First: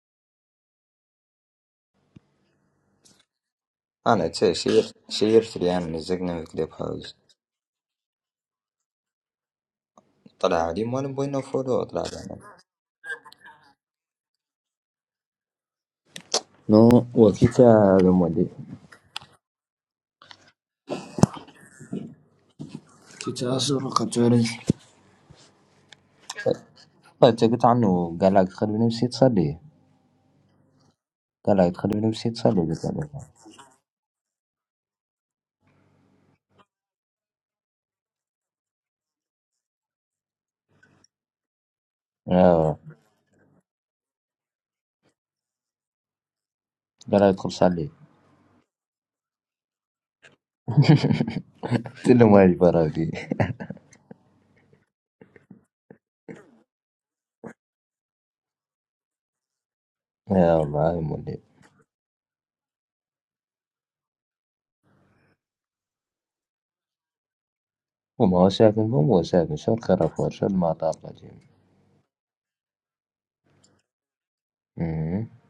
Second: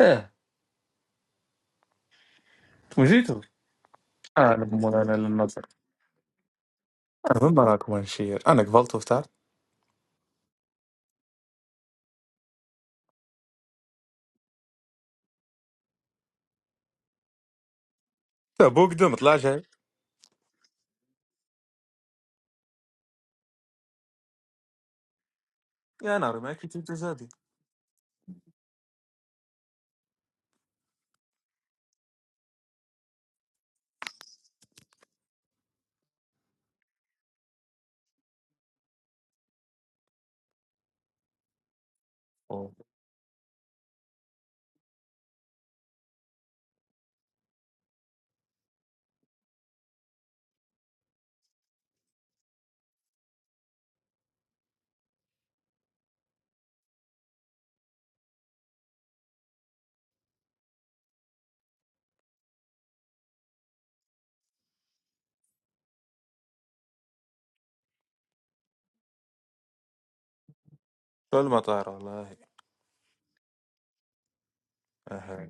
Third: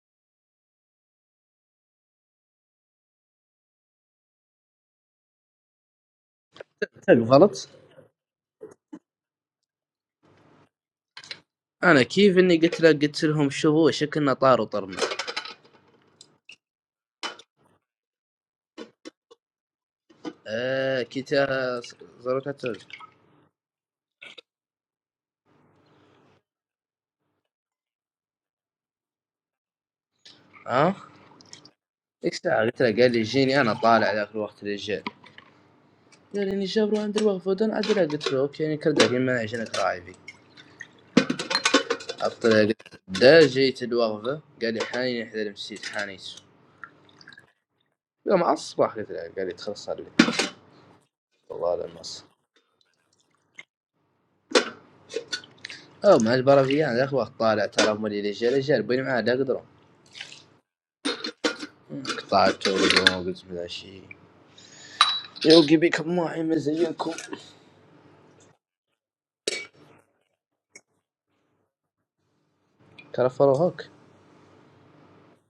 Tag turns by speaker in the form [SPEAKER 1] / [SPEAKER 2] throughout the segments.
[SPEAKER 1] ايه انتم جيتوا
[SPEAKER 2] انا تي شي
[SPEAKER 1] اعلم مولانا
[SPEAKER 2] شي
[SPEAKER 1] للنظر
[SPEAKER 2] يرفري عن مزقنا في كليب هاوس
[SPEAKER 1] انا من
[SPEAKER 3] غلط
[SPEAKER 1] براكم انشير انا قبلت وفتحت
[SPEAKER 2] طلع علي مو نبغي نفولو
[SPEAKER 3] انا
[SPEAKER 2] طلع
[SPEAKER 3] كيف اني
[SPEAKER 2] علينا
[SPEAKER 3] قلت له قلت لهم شوفوا شكلنا طار وطرنا
[SPEAKER 2] نو وكيتا هذا مولي
[SPEAKER 1] ابوك دم طلع جاي
[SPEAKER 3] آه كتا زرت التلج
[SPEAKER 2] تتعصر قتوري
[SPEAKER 1] يا ناري ما كنت جسدي
[SPEAKER 2] قلت قلت عنه قال لك ادخل بنفسي تصلي
[SPEAKER 3] ها
[SPEAKER 2] قال لك ادخل بنفسي
[SPEAKER 3] ايش
[SPEAKER 2] تصلي
[SPEAKER 3] ساعه قلت
[SPEAKER 2] قلت
[SPEAKER 3] له قال لي
[SPEAKER 2] له
[SPEAKER 3] جيني انا طالع ذاك الوقت للجيل قال لي اني جابرو عند الوقفه ودن عدل قلت له اوكي يعني كرد ما عشان راعي اطلع
[SPEAKER 2] اه
[SPEAKER 3] قلت له، دا جيت الوقفه قال لي حاني احد المسيت حانيت
[SPEAKER 2] قال لك ادخل صلي
[SPEAKER 3] يوم الصباح قلت له قال لي تخلص صار لي والله على
[SPEAKER 2] قلت
[SPEAKER 3] النص
[SPEAKER 2] له ما برادي
[SPEAKER 3] او مع البرازيليان ذاك الوقت طالع ترى مولي للجيل الجيل بيني معاه لا قدروا
[SPEAKER 2] يا الله يا مولي
[SPEAKER 3] قطعت قلت من العشيه يوقي بكم واحد مزيكم
[SPEAKER 2] وما هو ساكن فهم هو ساكن شو الكرفور شو المطار
[SPEAKER 1] شو
[SPEAKER 2] القديم
[SPEAKER 1] المطار والله
[SPEAKER 3] ترى فروهوك
[SPEAKER 2] امم
[SPEAKER 1] أها.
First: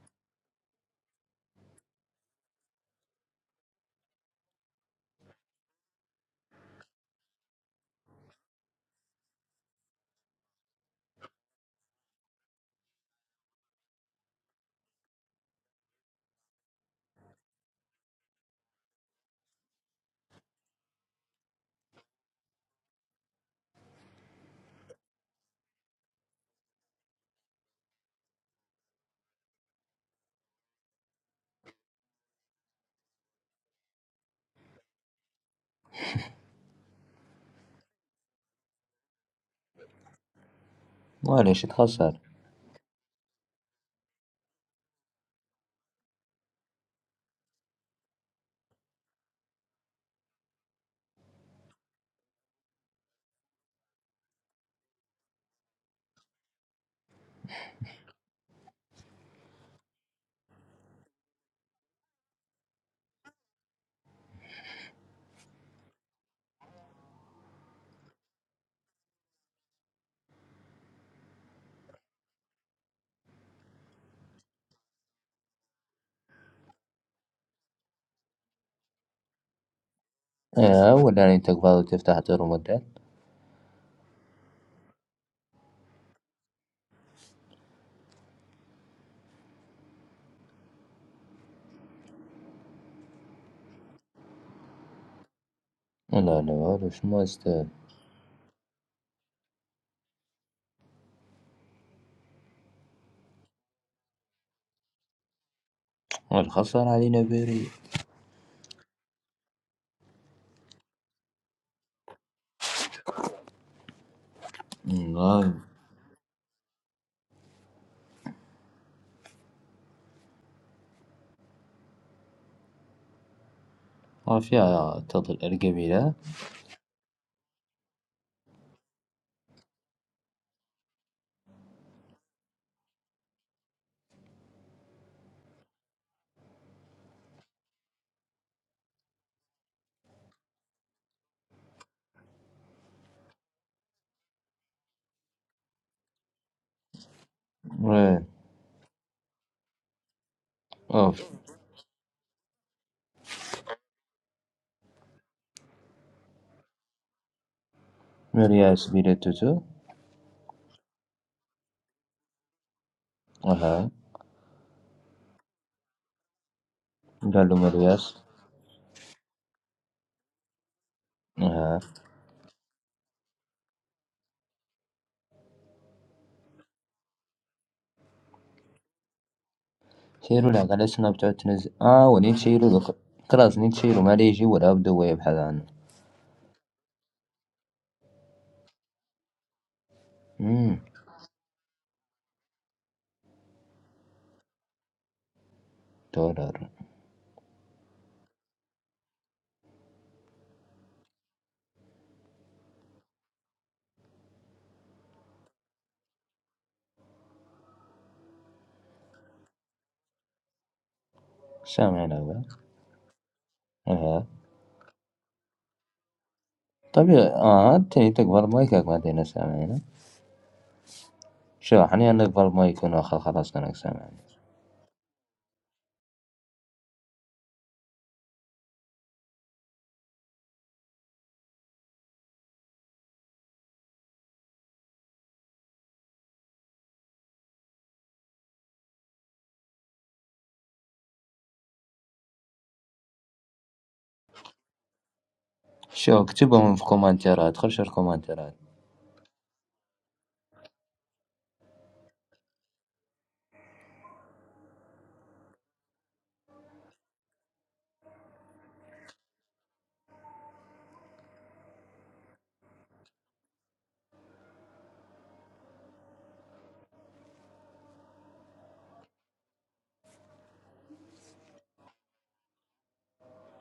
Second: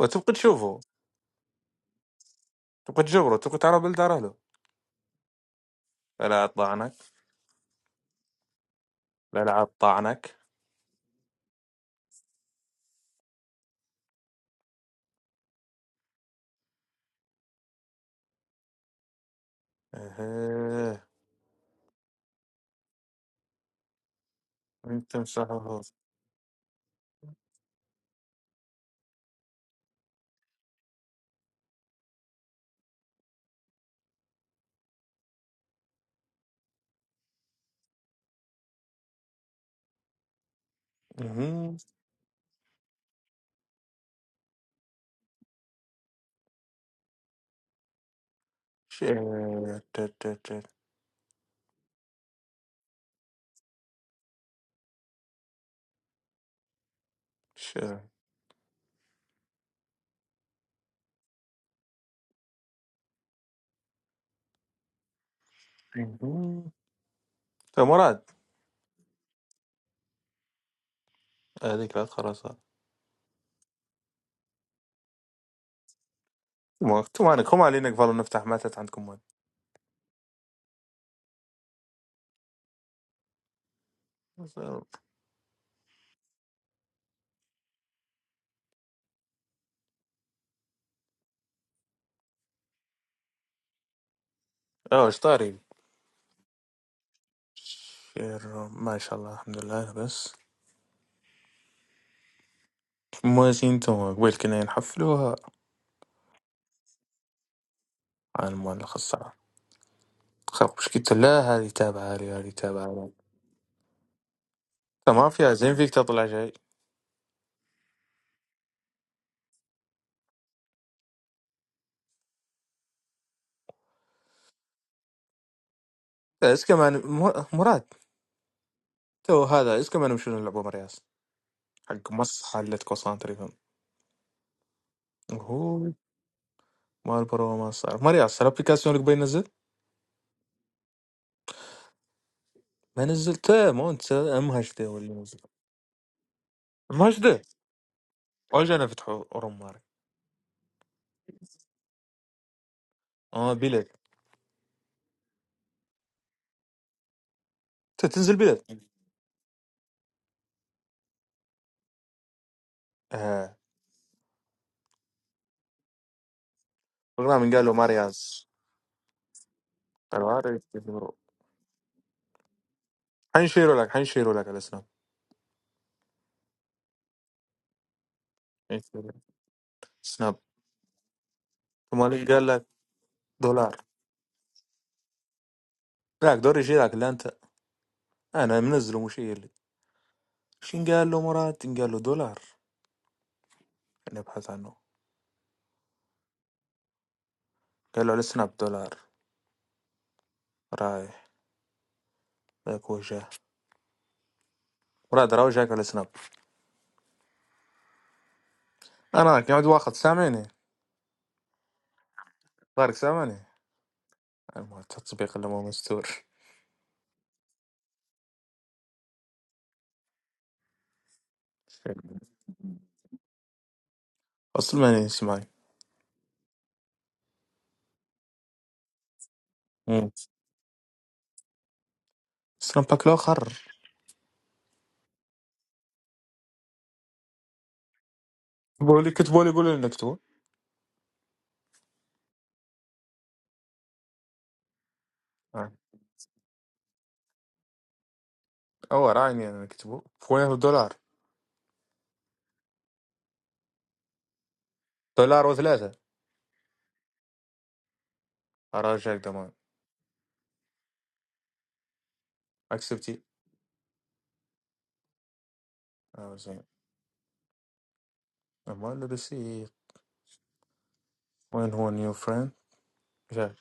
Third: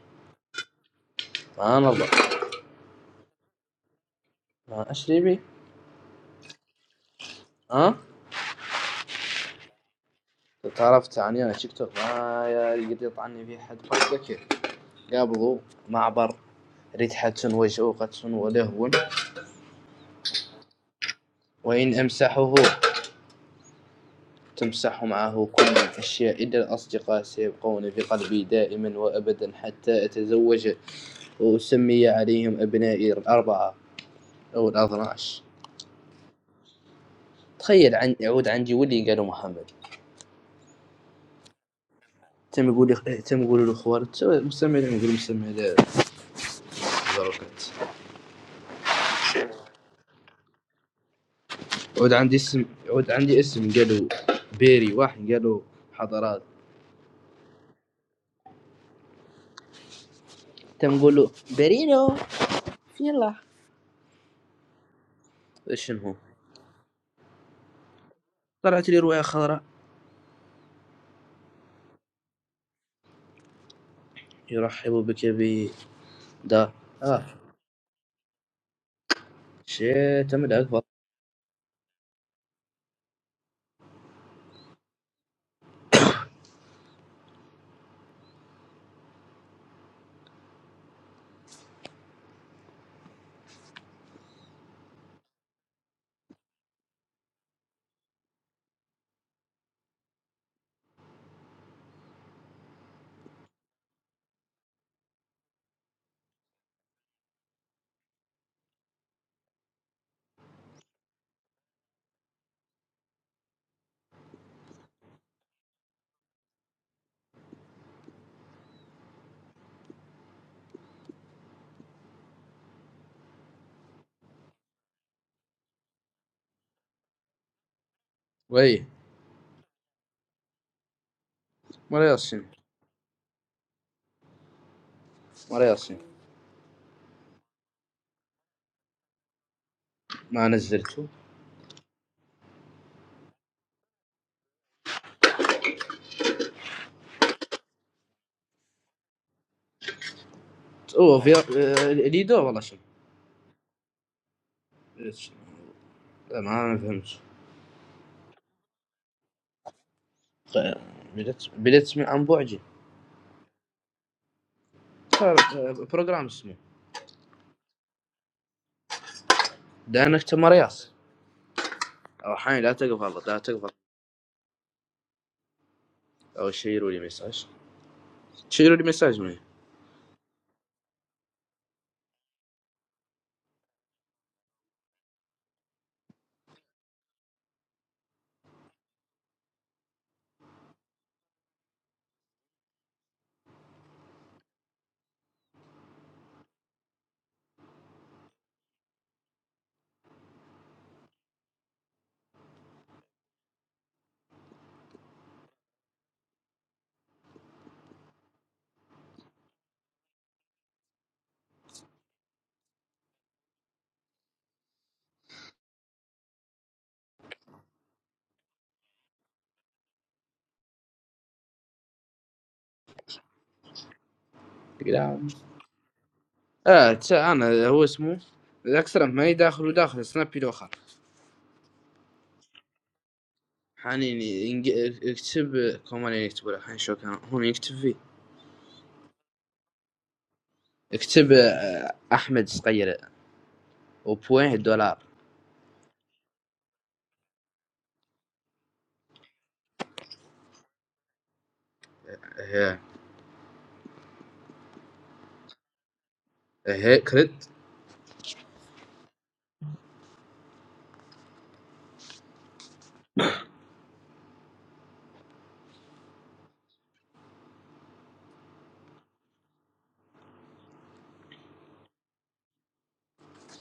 [SPEAKER 1] وتبقى تشوفه
[SPEAKER 3] ما نرضى
[SPEAKER 1] تبقى تجبره تبقى تعرف بالدار له
[SPEAKER 3] ما اشري بي
[SPEAKER 1] لا لا طعنك
[SPEAKER 3] ها
[SPEAKER 1] لا لا طعنك
[SPEAKER 3] تعرف تعني انا تيك توك ما يقدر يطعني في حد بكر قابضوا معبر ريت حد وجهه قد ولهو
[SPEAKER 1] اها
[SPEAKER 3] وإن أمسحه تمسح
[SPEAKER 1] انت
[SPEAKER 3] معه
[SPEAKER 1] تمسحه
[SPEAKER 3] كل
[SPEAKER 1] اها
[SPEAKER 3] الأشياء إلا الأصدقاء سيبقون في قلبي دائما وأبدا حتى أتزوج وأسمي عليهم أبنائي الأربعة أو الأثناش تخيل عن يعود عندي ولي قالوا محمد
[SPEAKER 2] معليش تخسر
[SPEAKER 3] تم يقول لي تم يقولوا لي خوار توا مستمع لهم يقولوا مستمع لا بركات
[SPEAKER 1] شير. تت- تت- تت.
[SPEAKER 3] عود عندي اسم عود عندي اسم قالوا بيري واحد قالوا حضرات
[SPEAKER 1] شير. اها.
[SPEAKER 3] تم نقول له بيرينو يلا شنو هو
[SPEAKER 1] يا مراد
[SPEAKER 3] طلعت لي رواية خضراء
[SPEAKER 1] هذيك لا خلاص ما
[SPEAKER 3] يرحب بك ب دا
[SPEAKER 1] انتم
[SPEAKER 3] اه
[SPEAKER 1] عندكم علينا قبل نفتح ماتت عندكم
[SPEAKER 3] شي تم اكبر
[SPEAKER 2] اه ولا انت قبل تفتح دور مدة
[SPEAKER 1] اه آه، اشطاري
[SPEAKER 2] لا لا هذا شو ما يستاهل
[SPEAKER 1] بخير ما شاء الله الحمد لله بس موازين تو قبل كنا نحفلوها
[SPEAKER 2] والخسر علينا بريء
[SPEAKER 1] على المؤلخ الصعب خربش قلت لا هذه تابعة لي هذه تابعة لي ما فيها
[SPEAKER 2] والله
[SPEAKER 1] زين فيك تطلع شيء
[SPEAKER 2] وفيها تظل القبيلة
[SPEAKER 1] اس كمان مر- مراد
[SPEAKER 3] وي
[SPEAKER 1] تو هذا اس كمان مشون نلعبوا مرياس
[SPEAKER 3] مرة
[SPEAKER 1] حق مص
[SPEAKER 3] ياسين
[SPEAKER 1] حلتكو سانتريفون
[SPEAKER 3] مرة
[SPEAKER 1] هو
[SPEAKER 3] ياسين
[SPEAKER 1] مالبرو ما صار مرياس الابليكاسيون اللي قبل نزل
[SPEAKER 3] ما نزلته
[SPEAKER 1] ما نزلته مو انت امهش ده ولا نزل امهش ده
[SPEAKER 2] وين
[SPEAKER 1] اجانا فتحوا روم ماري
[SPEAKER 3] اوه في
[SPEAKER 2] أوف
[SPEAKER 3] آه، ليدو والله شنو
[SPEAKER 1] اه بلاد
[SPEAKER 3] بديت شنو. لا ما فهمت
[SPEAKER 1] تنزل بلاد
[SPEAKER 2] مرياس بيلا توتو
[SPEAKER 3] بديت بديت من عن بعدي
[SPEAKER 2] أها
[SPEAKER 3] صار، آه، بروجرام اسمه
[SPEAKER 1] اغنى
[SPEAKER 2] قال
[SPEAKER 1] من
[SPEAKER 2] له
[SPEAKER 1] قال له
[SPEAKER 2] مرياس
[SPEAKER 1] مارياس
[SPEAKER 3] لانك
[SPEAKER 1] قالوا عارف
[SPEAKER 3] تماريات
[SPEAKER 1] يقولوا.
[SPEAKER 2] أها
[SPEAKER 3] او حين لا تقفل لا تقفل
[SPEAKER 1] حنشيروا لك حنشيروا لك على سناب
[SPEAKER 3] او شيروا لي مساج شيروا لي
[SPEAKER 1] حنشيروا
[SPEAKER 3] مساج
[SPEAKER 1] لك.
[SPEAKER 3] مني
[SPEAKER 1] سناب
[SPEAKER 2] شيرو لك على السناب بتاعت تنزل آه
[SPEAKER 1] مالك
[SPEAKER 2] ونيت
[SPEAKER 1] قال لك
[SPEAKER 2] شيرو لك خلاص نيت
[SPEAKER 1] دولار
[SPEAKER 2] شيرو ما ليجي ولا أبدو ويبحث عنه
[SPEAKER 1] لا دور يشيلك لا انت انا منزله مشير لي
[SPEAKER 2] أمم
[SPEAKER 1] شين قال له مراد قال له دولار نبحث عنه
[SPEAKER 2] دولار
[SPEAKER 1] قال له على سناب دولار رايح ذاك وجه مراد راوي جاك على سناب انا قاعد واخد سامعني
[SPEAKER 2] سامعنا بقى
[SPEAKER 1] طارق سامعني
[SPEAKER 2] أها
[SPEAKER 1] المهم التطبيق اللي مو مستور
[SPEAKER 2] طبيعي آه تاني تكبر مايكك ما تينا سامعنا شو حني أنا أكبر مايك ونأخر خلاص أنا سامعنا
[SPEAKER 1] اصلا ما
[SPEAKER 3] لا
[SPEAKER 1] يسمعني
[SPEAKER 3] اه ت- انا هو اسمه الاكثر ما يداخل وداخل
[SPEAKER 1] مم.
[SPEAKER 3] سنابي لو خر
[SPEAKER 1] سنابك لو خر
[SPEAKER 3] حنين ينج- اكتب كمان يكتب لك حين شو كان هم يكتب فيه
[SPEAKER 1] بولي كتبوا لي يقولوا لي نكتبوا
[SPEAKER 3] اكتب آه، احمد صغير وبوين دولار
[SPEAKER 2] شو اكتبهم في كومنتات خش الكومنتات
[SPEAKER 1] هو راني انا نكتبو خويا دولار
[SPEAKER 3] هي
[SPEAKER 1] دولار وثلاثة
[SPEAKER 3] هي كريد
[SPEAKER 1] أراجعك ضمان اكسبتي اه زين اما الرسيف وين هو نيو فريند جاك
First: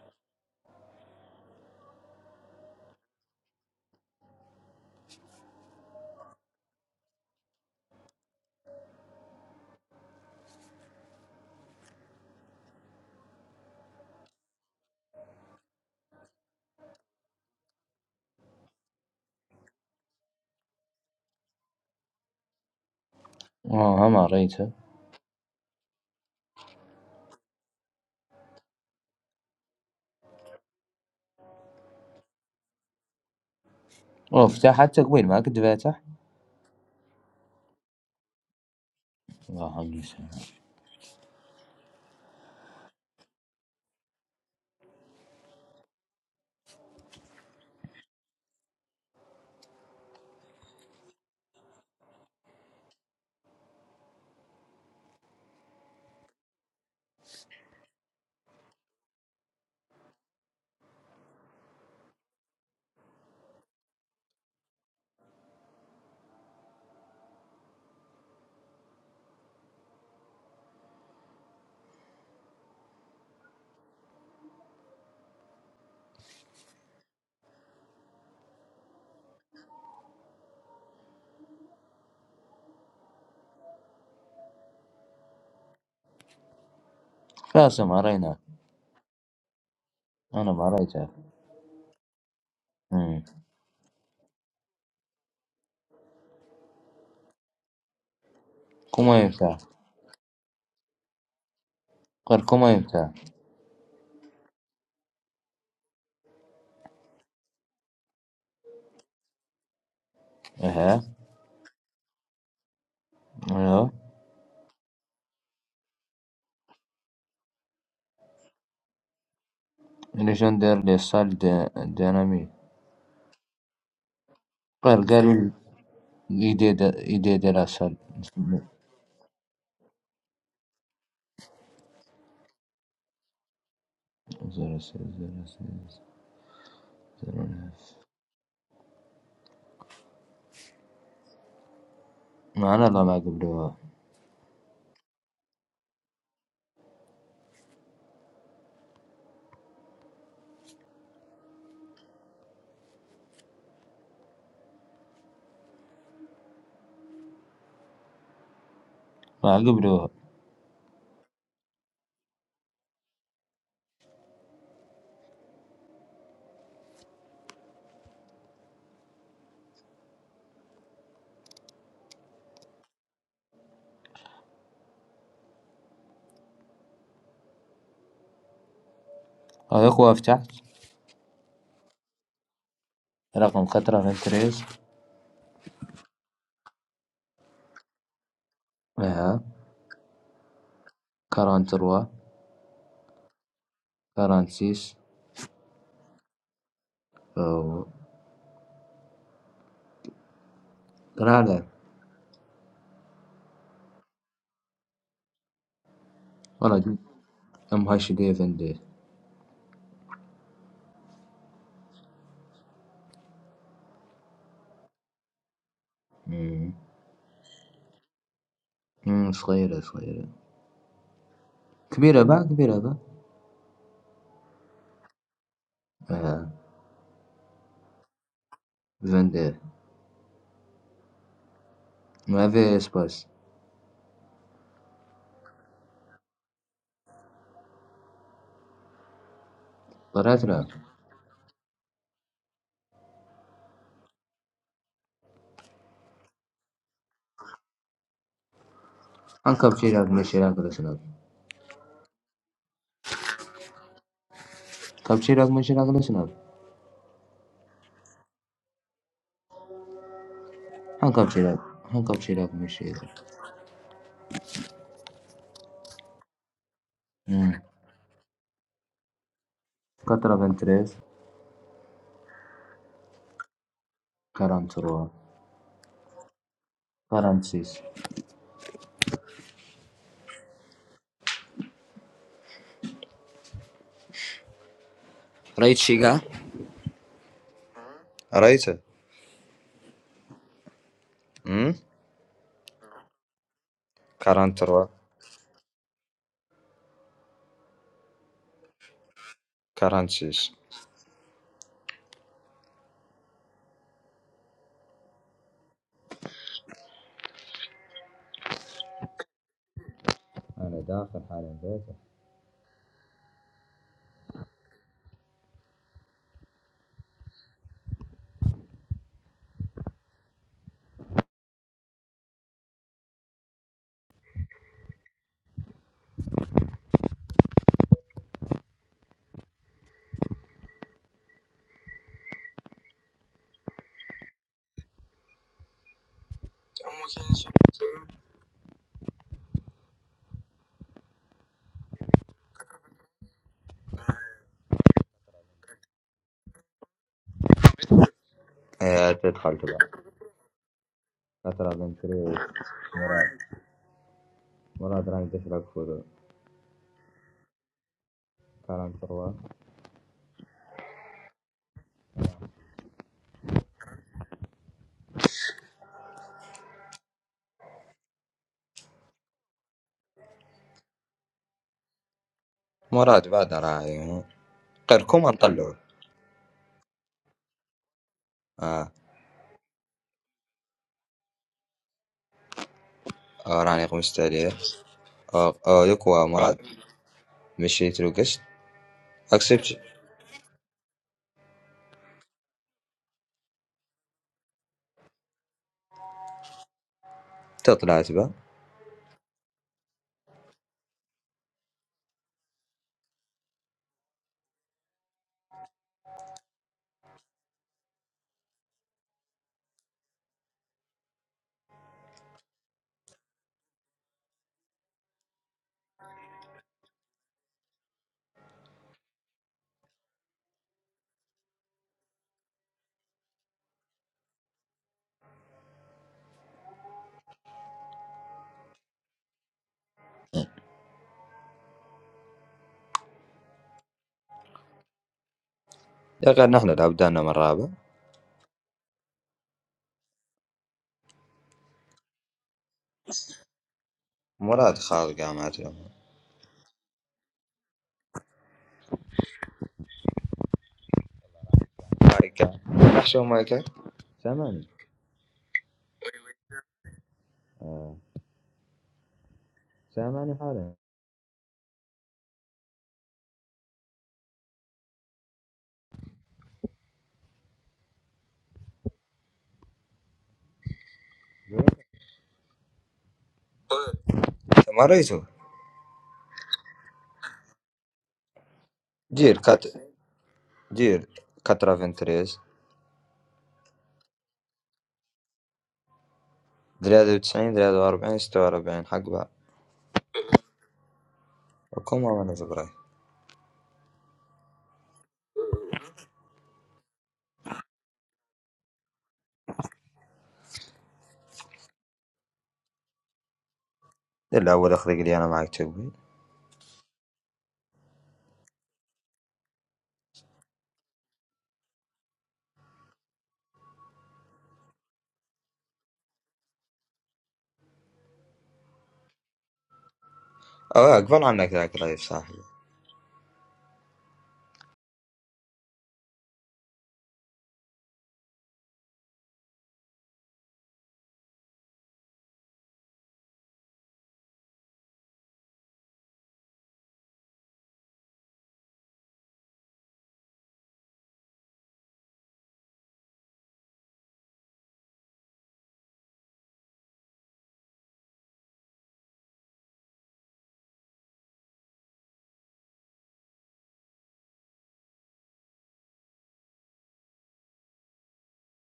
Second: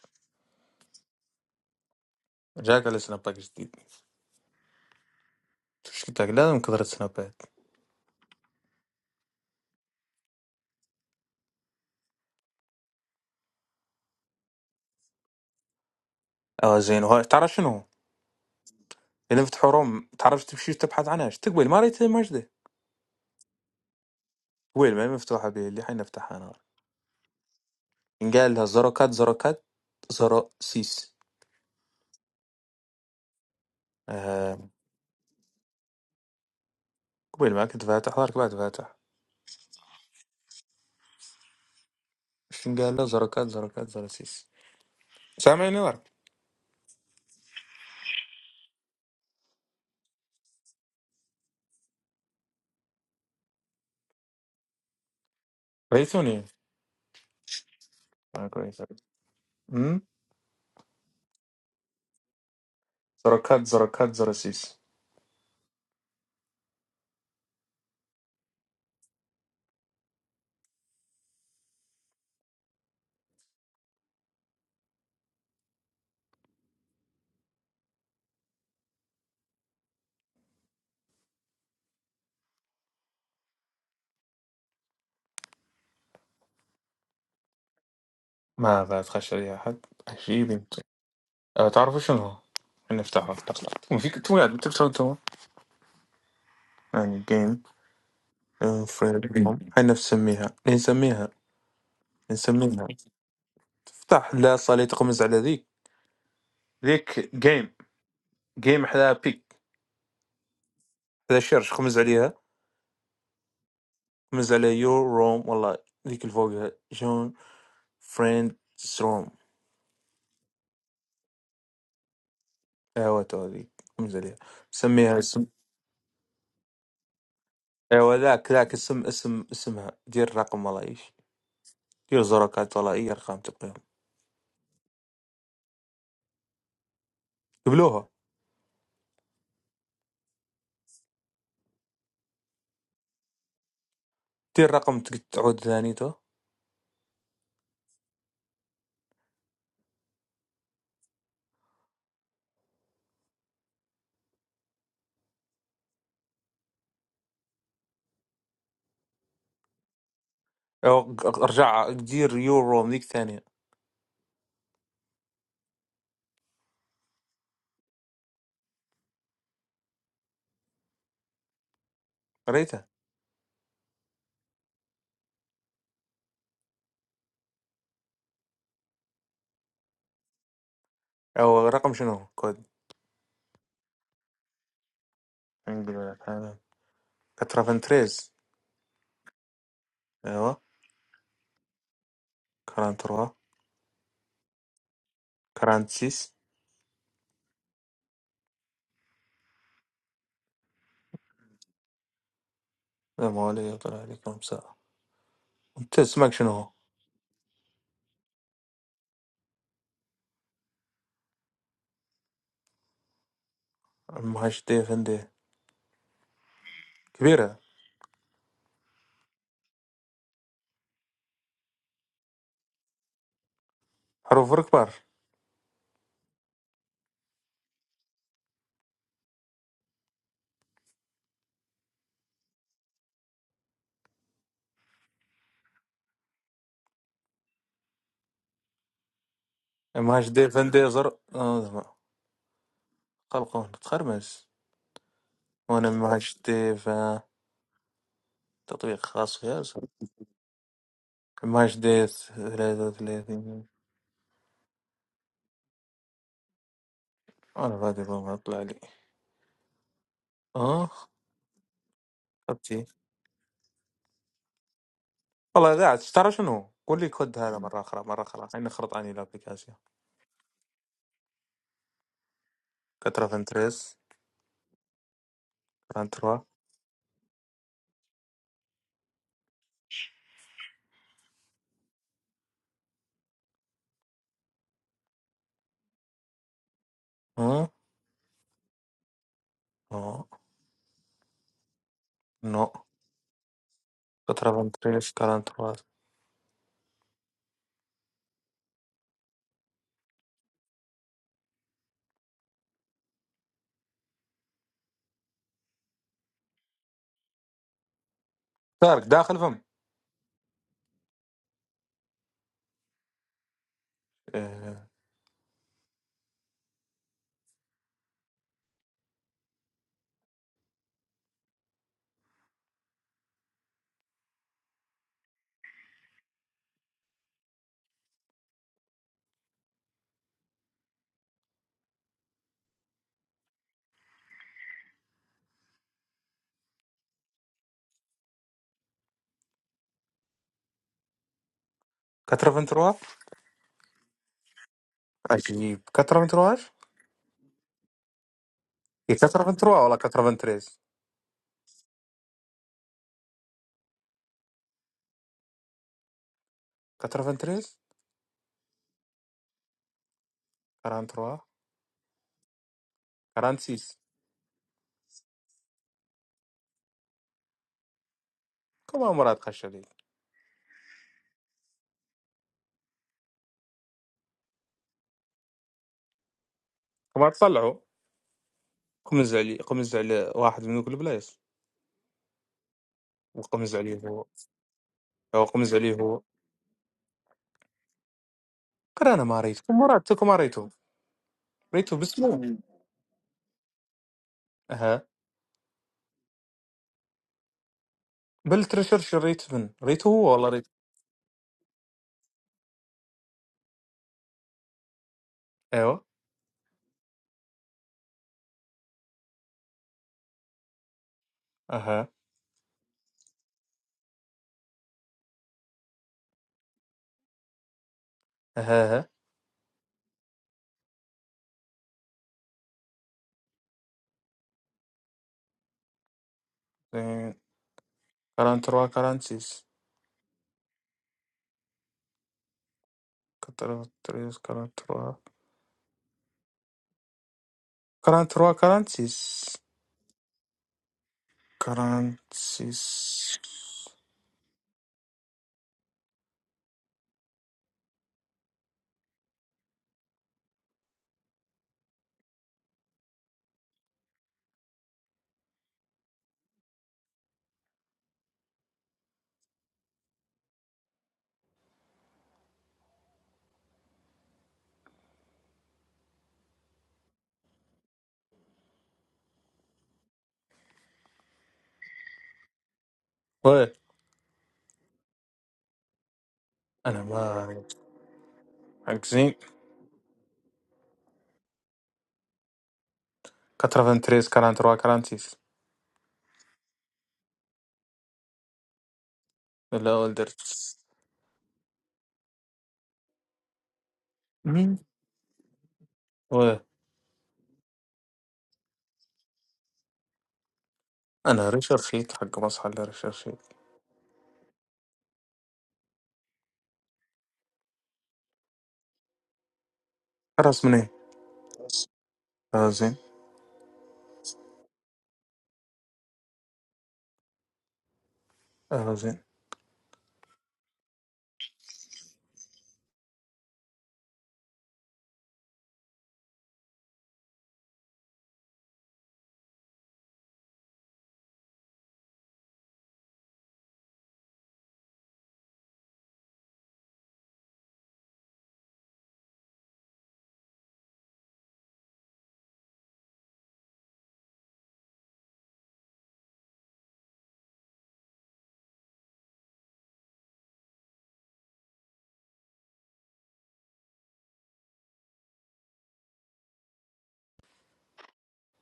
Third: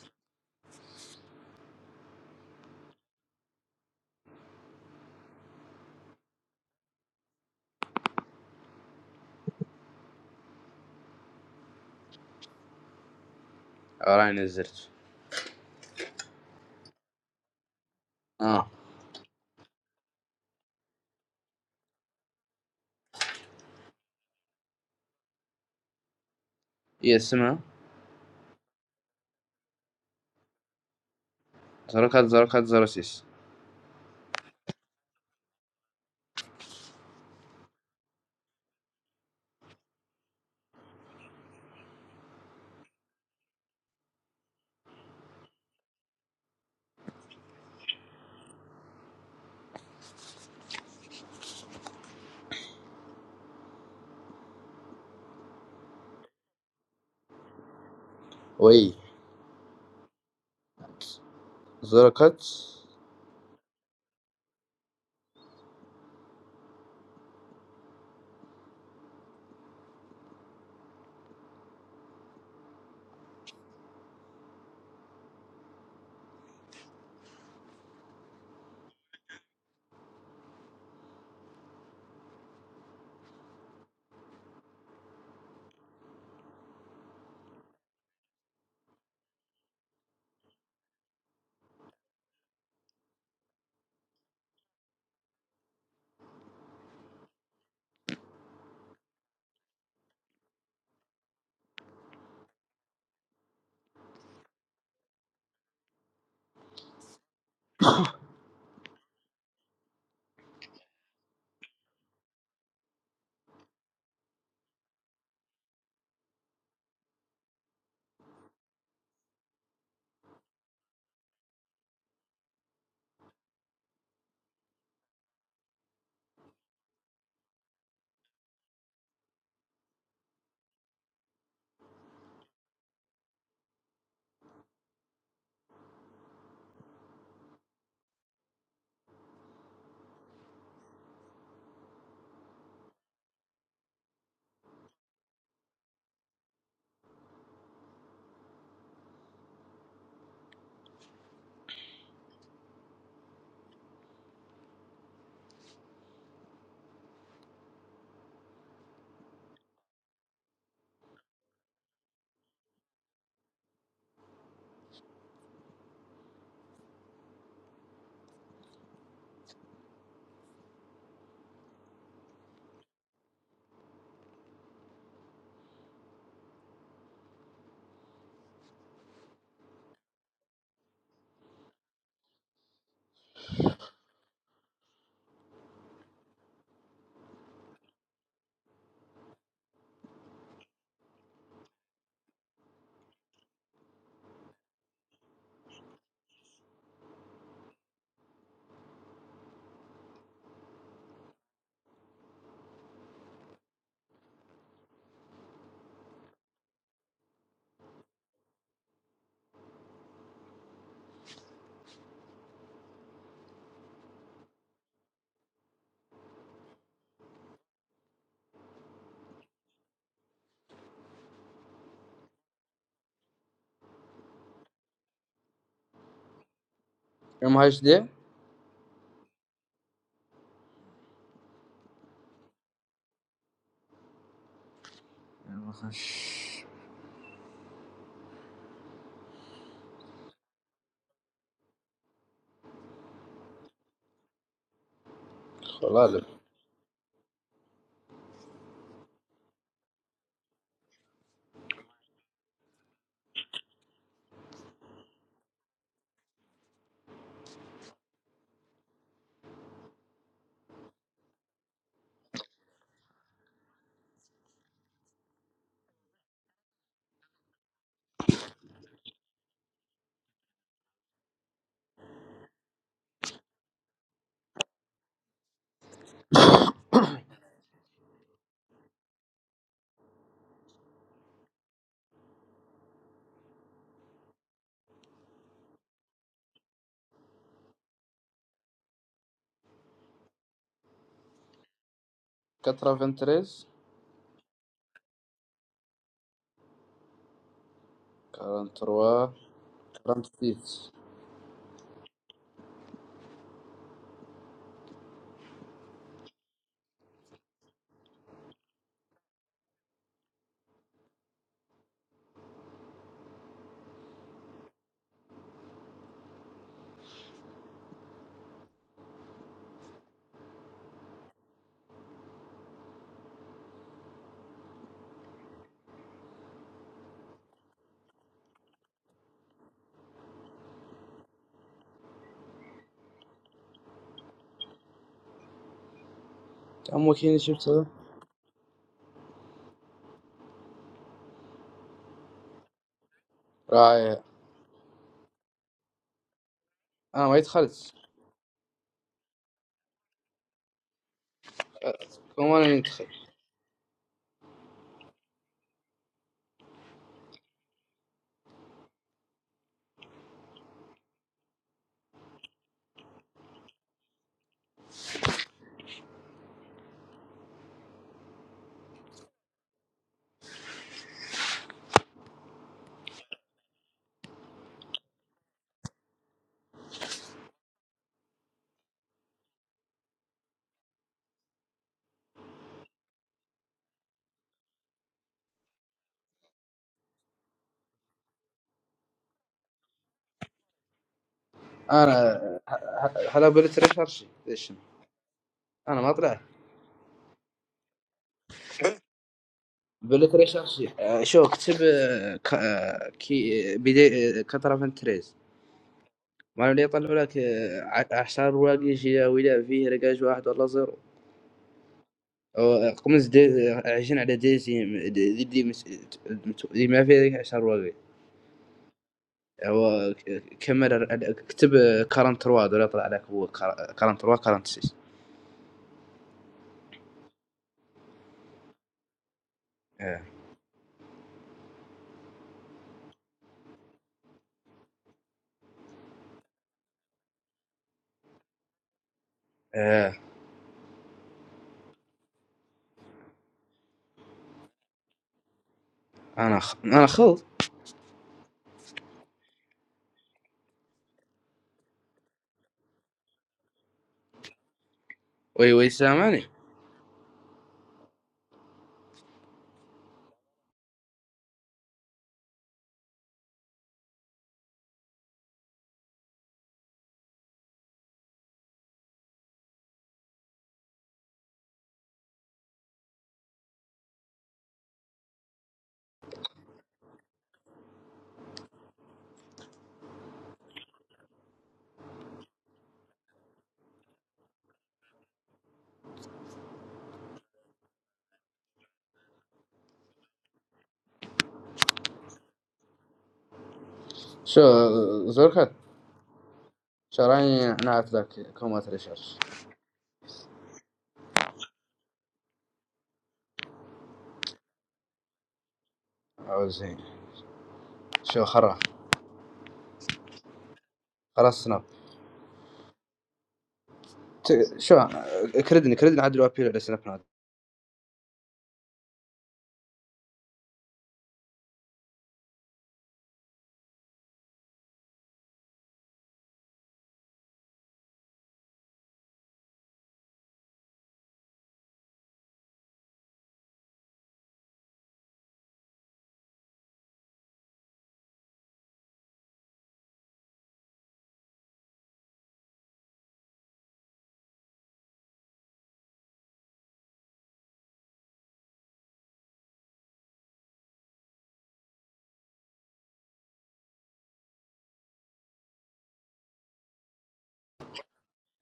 [SPEAKER 1] جاك على سناباك جديد شو قلت لك لازم كثرة سنابات
[SPEAKER 3] راني نزلت
[SPEAKER 1] اه زين وهاي تعرف شنو
[SPEAKER 3] اه
[SPEAKER 1] اللي نفتحوا روم تعرف تمشي تبحث عنها ايش تقبل ما ريت مجده
[SPEAKER 2] آه ما رأيته
[SPEAKER 1] قبل ما هي مفتوحة به اللي حنفتحها انا
[SPEAKER 3] هي اسمها
[SPEAKER 1] إن قال لها زيرو كات زيرو كات زيرو سيس
[SPEAKER 3] زرقات زرقات زرسيس
[SPEAKER 1] آه،
[SPEAKER 2] وفتحتك قبيل ما كنت فاتح
[SPEAKER 1] قبل ما كنت فاتح ظهرك بعد فاتح
[SPEAKER 2] الله حقي
[SPEAKER 1] شنو قال لها زيرو كات زيرو كات زيرو سيس سامعني ورك ريتوني آه، كويس
[SPEAKER 3] وي
[SPEAKER 1] امم
[SPEAKER 3] زرقات
[SPEAKER 1] زركات زركات زرسيس
[SPEAKER 2] فاسم أرينا
[SPEAKER 1] ما بتخش عليها حد شي
[SPEAKER 2] أنا ما
[SPEAKER 1] بنت
[SPEAKER 2] رأيتها
[SPEAKER 1] أه تعرفوا شنو هو؟
[SPEAKER 2] أمم.
[SPEAKER 1] نفتحها وفيك تويات بتكتب تو يعني جيم
[SPEAKER 2] كما
[SPEAKER 1] فريم
[SPEAKER 2] يفتح
[SPEAKER 1] احنا نسميها نسميها
[SPEAKER 2] قر كما
[SPEAKER 1] نسميها
[SPEAKER 2] يفتح
[SPEAKER 1] تفتح لا صالي تقمز على ذيك ذيك جيم جيم حدا بيك
[SPEAKER 2] إيه
[SPEAKER 1] حدا شيرش خمز عليها
[SPEAKER 2] إيه
[SPEAKER 1] خمز على يور روم والله ذيك اللي فوقها جون فريند روم
[SPEAKER 2] ليجندر دي سال دي دينامي
[SPEAKER 1] ايوا تو هذيك خمز عليها
[SPEAKER 2] قر
[SPEAKER 1] سميها
[SPEAKER 2] قال يديد يديد لا سال
[SPEAKER 1] ايوه ذاك ذاك اسم اسم اسمها دير رقم والله ايش دير زركات والله اي ارقام تقييم
[SPEAKER 2] زر سال زر سال زر
[SPEAKER 1] قبلوها
[SPEAKER 2] ما أنا لا ما قبلوها
[SPEAKER 1] دير رقم ت- تعود ثاني تو
[SPEAKER 2] ما قبلوها
[SPEAKER 1] او ق- ارجع دير يورو من ذيك ثانية قريتها
[SPEAKER 2] هذا قوة فتحت
[SPEAKER 1] او رقم شنو كود
[SPEAKER 2] رقم خطرة من تريز
[SPEAKER 1] نقول لك هذا كترافنتريز
[SPEAKER 2] إيه
[SPEAKER 1] ايوه
[SPEAKER 2] كاران تروا
[SPEAKER 1] كران تروا
[SPEAKER 2] كاران سيس
[SPEAKER 1] كران سيس
[SPEAKER 2] أو لا لا
[SPEAKER 1] لا ما عليه طلع لي كم ساعة انت اسمك شنو هو؟
[SPEAKER 2] والله أم هاش ديفن
[SPEAKER 1] مهاش دي فندي
[SPEAKER 2] أمم
[SPEAKER 1] كبيرة
[SPEAKER 2] أم صحيح صحيح كبير أبا كبير أبا
[SPEAKER 1] حروف كبار
[SPEAKER 2] إيه
[SPEAKER 3] ام هاش دي
[SPEAKER 2] زيند ما في إس باس
[SPEAKER 1] مهاش دي
[SPEAKER 2] ثلاثة
[SPEAKER 1] فندي زر آه، خلقون تخرمس
[SPEAKER 3] في
[SPEAKER 1] وانا
[SPEAKER 3] الغالب
[SPEAKER 1] مهاش دي تطبيق خاص
[SPEAKER 2] هن
[SPEAKER 1] فيها اسمه
[SPEAKER 2] كابتشي راقمشي راقلا سناد
[SPEAKER 1] ماش ديت 33
[SPEAKER 2] كابتشي راقمشي راقلا سناد
[SPEAKER 1] انا فادي ما يطلع لي اه
[SPEAKER 2] هن كابتشي راق هن كابتشي
[SPEAKER 1] خطي
[SPEAKER 2] راقمشي راق
[SPEAKER 1] والله قاعد ترى شنو قول لي كود هذا مره اخرى مره اخرى اني خرط اني الابلكاسيون
[SPEAKER 2] كترافينترز
[SPEAKER 1] كترا فنتريس
[SPEAKER 2] كارانتروا
[SPEAKER 1] كرانتروا
[SPEAKER 2] كارانتس رايتشيغا
[SPEAKER 1] ها
[SPEAKER 2] رايت
[SPEAKER 1] نو
[SPEAKER 2] أم
[SPEAKER 1] نو
[SPEAKER 3] كترة فنتريز
[SPEAKER 1] كترا
[SPEAKER 2] كارانتروا
[SPEAKER 1] فنتريس كرانتروا
[SPEAKER 3] كارنتروا
[SPEAKER 2] كارانتس
[SPEAKER 3] كارنتفيت
[SPEAKER 1] دارك داخل فم
[SPEAKER 2] أنا دا في حالين بيت
[SPEAKER 1] إيه.
[SPEAKER 3] أمو كيني شفتها
[SPEAKER 1] كترا فنتروا
[SPEAKER 3] راعي
[SPEAKER 1] عجيب كترا فنترواش
[SPEAKER 3] أنا ما يدخلت
[SPEAKER 2] إيه
[SPEAKER 1] هي
[SPEAKER 2] أرتب
[SPEAKER 1] كترا
[SPEAKER 2] خالك
[SPEAKER 1] فنتروا ولا
[SPEAKER 2] بقى
[SPEAKER 1] كترا فنتريس
[SPEAKER 2] كترافينترز
[SPEAKER 3] كم أنا يدخل
[SPEAKER 2] ولا دراندش راقفرو
[SPEAKER 1] كترا فنتريس
[SPEAKER 2] كارانتروا
[SPEAKER 1] كرانتروا كرانسيس كما مراد خشدي
[SPEAKER 2] مراد بعد راعي قركم نطلعو
[SPEAKER 1] كما تطلعوا
[SPEAKER 2] اه
[SPEAKER 1] قمز علي قمز على واحد من ذوك البلايص
[SPEAKER 2] آه،
[SPEAKER 1] وقمز
[SPEAKER 2] راني
[SPEAKER 1] عليه
[SPEAKER 2] قمشت
[SPEAKER 1] هو
[SPEAKER 2] عليه
[SPEAKER 1] هو
[SPEAKER 2] اه
[SPEAKER 1] قمز
[SPEAKER 2] آه،
[SPEAKER 1] عليه هو
[SPEAKER 2] يكوا مراد مشيت له قشت
[SPEAKER 1] قرا انا ما ريته
[SPEAKER 2] اكسبت
[SPEAKER 1] مرات تكو ما ريته ريته
[SPEAKER 3] أنا
[SPEAKER 1] باسمه
[SPEAKER 3] ه- ه- هلا بلت ريشارشي ليش
[SPEAKER 1] اها
[SPEAKER 3] أنا ما طلعت
[SPEAKER 2] تطلعت به
[SPEAKER 1] بل ترشرش ريت من ريته هو
[SPEAKER 3] بلت
[SPEAKER 1] والله ريت
[SPEAKER 3] ريشارشي آه، شو اكتب آه، ك- آه، كي بدي آه، كترة فنتريز
[SPEAKER 1] ايوه
[SPEAKER 3] ما اللي يطلعوا لك آه، ع- عشر رواقي شي ولا فيه رقاش واحد والله زيرو
[SPEAKER 1] اها
[SPEAKER 3] أو قمص دي عايشين على ديزي م- دي, دي, دي, مس- دي ما فيه عشر رواقي
[SPEAKER 1] اها اها
[SPEAKER 3] هو ك- كاميرا اكتب كارنت رواد ولا يطلع لك هو كار- كارنت رواد كارنت سيس
[SPEAKER 1] إيه، كران تروا كران سيس
[SPEAKER 3] ايه
[SPEAKER 1] كتر- تريس كران تروا
[SPEAKER 2] يا غير نحن العبدان من رابع
[SPEAKER 1] كران تروا كران سيس
[SPEAKER 3] ايه
[SPEAKER 1] كران سيس
[SPEAKER 2] مراد خاض قامات له
[SPEAKER 3] انا خ... انا خلط
[SPEAKER 2] مايكا نحشو مايكا سامعني
[SPEAKER 3] وي وي سامعني
[SPEAKER 2] آه. سامعني حاليا
[SPEAKER 1] وي
[SPEAKER 2] مريتو
[SPEAKER 1] انا ما ريت حق زين
[SPEAKER 2] جير كات جير كاترا فنتريز
[SPEAKER 1] 93 43 46
[SPEAKER 2] دريادة وتسعين دريادة واربعين ستة واربعين حق بعض
[SPEAKER 1] لا ولدرت
[SPEAKER 2] وكما ما نزبراي
[SPEAKER 3] شو
[SPEAKER 1] مين
[SPEAKER 3] زركت
[SPEAKER 1] وي
[SPEAKER 3] شو راني نعت لك كومات ريسيرش
[SPEAKER 1] أنا ريشارد شيت حق مصحى على ريشارد شيت
[SPEAKER 2] الا اول اخذ لي انا معك تبي
[SPEAKER 3] او زين شو خرا
[SPEAKER 1] حرس من إيه؟
[SPEAKER 3] خرا سناب
[SPEAKER 1] آه زين
[SPEAKER 3] ت... شو كردني كردني عدل وابيل على سناب ناد
[SPEAKER 1] آه زين
[SPEAKER 2] اه اقبل عنك ذاك رايف صاحبي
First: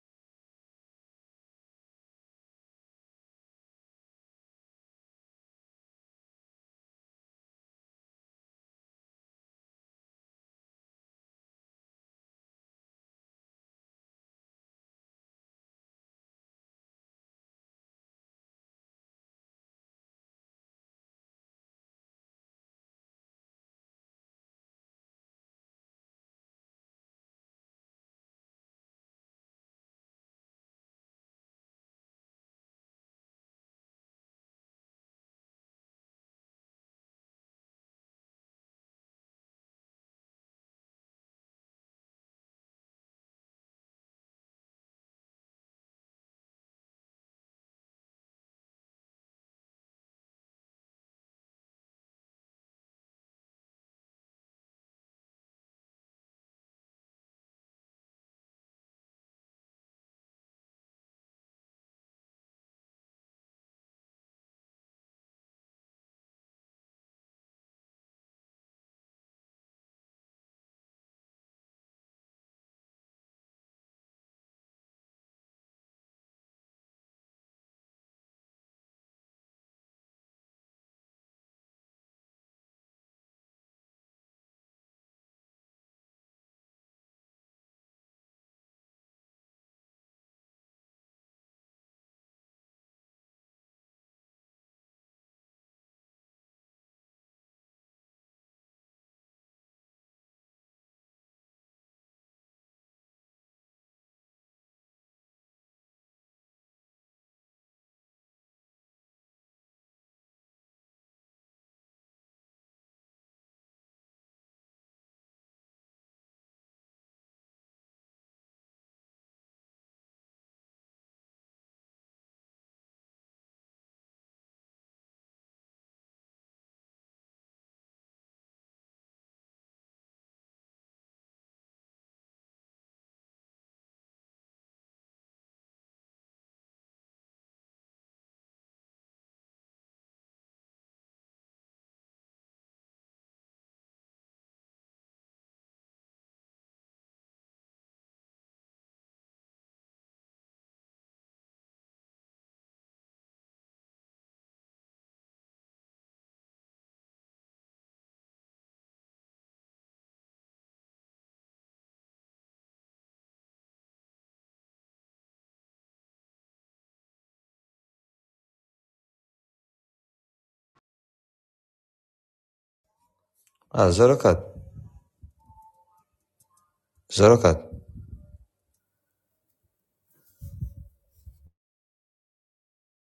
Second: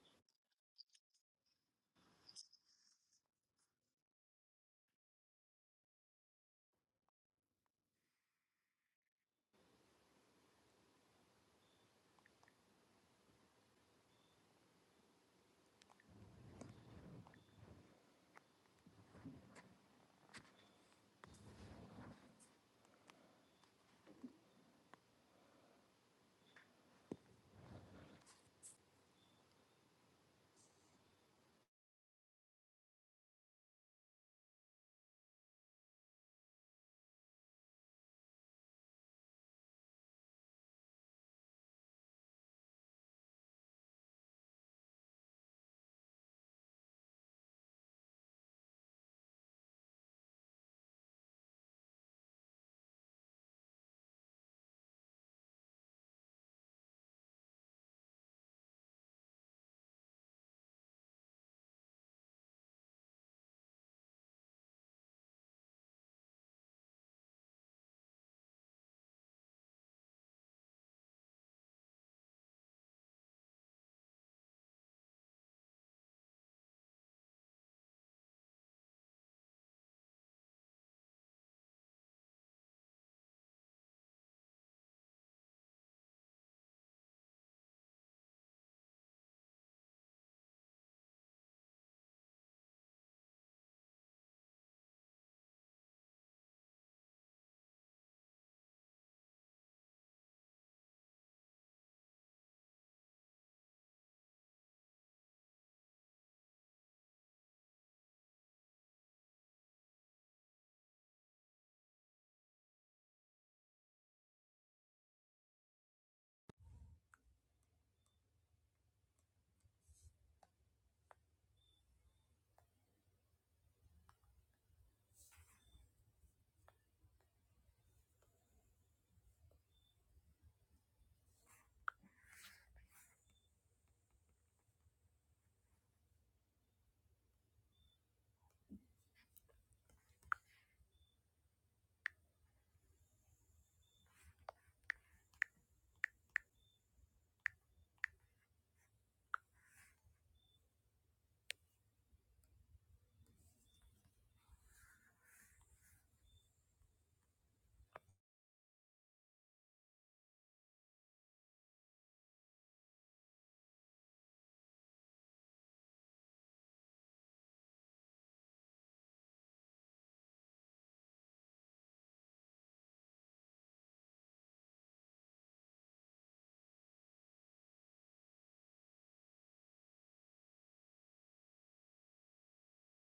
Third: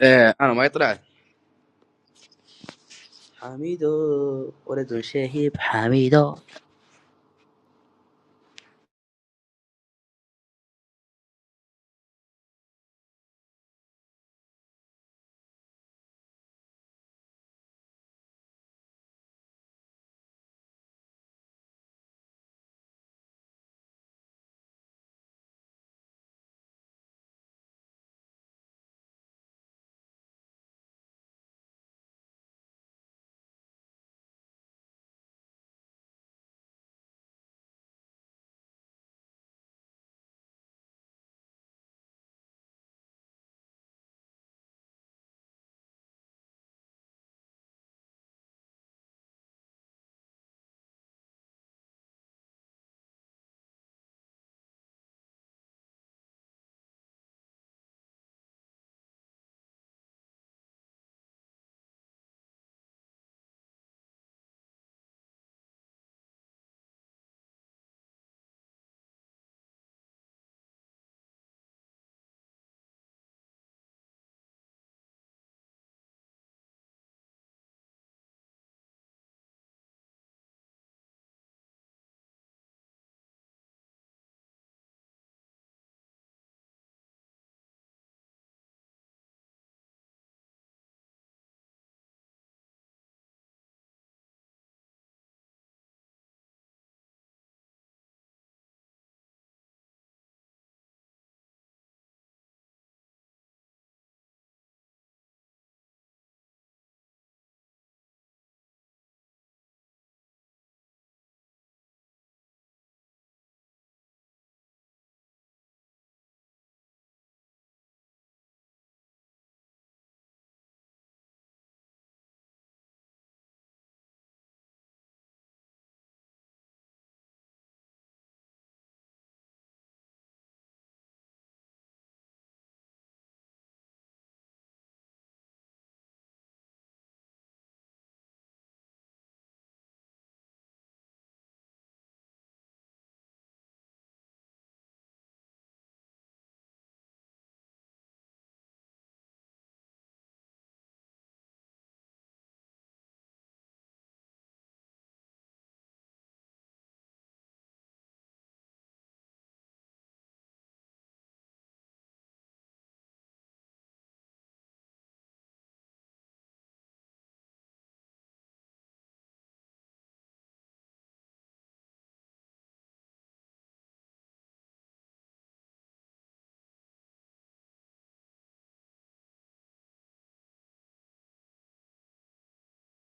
[SPEAKER 3] ايه انا ما يطلع حميدو ولد شهيب حميدو
[SPEAKER 2] اه زركت زركت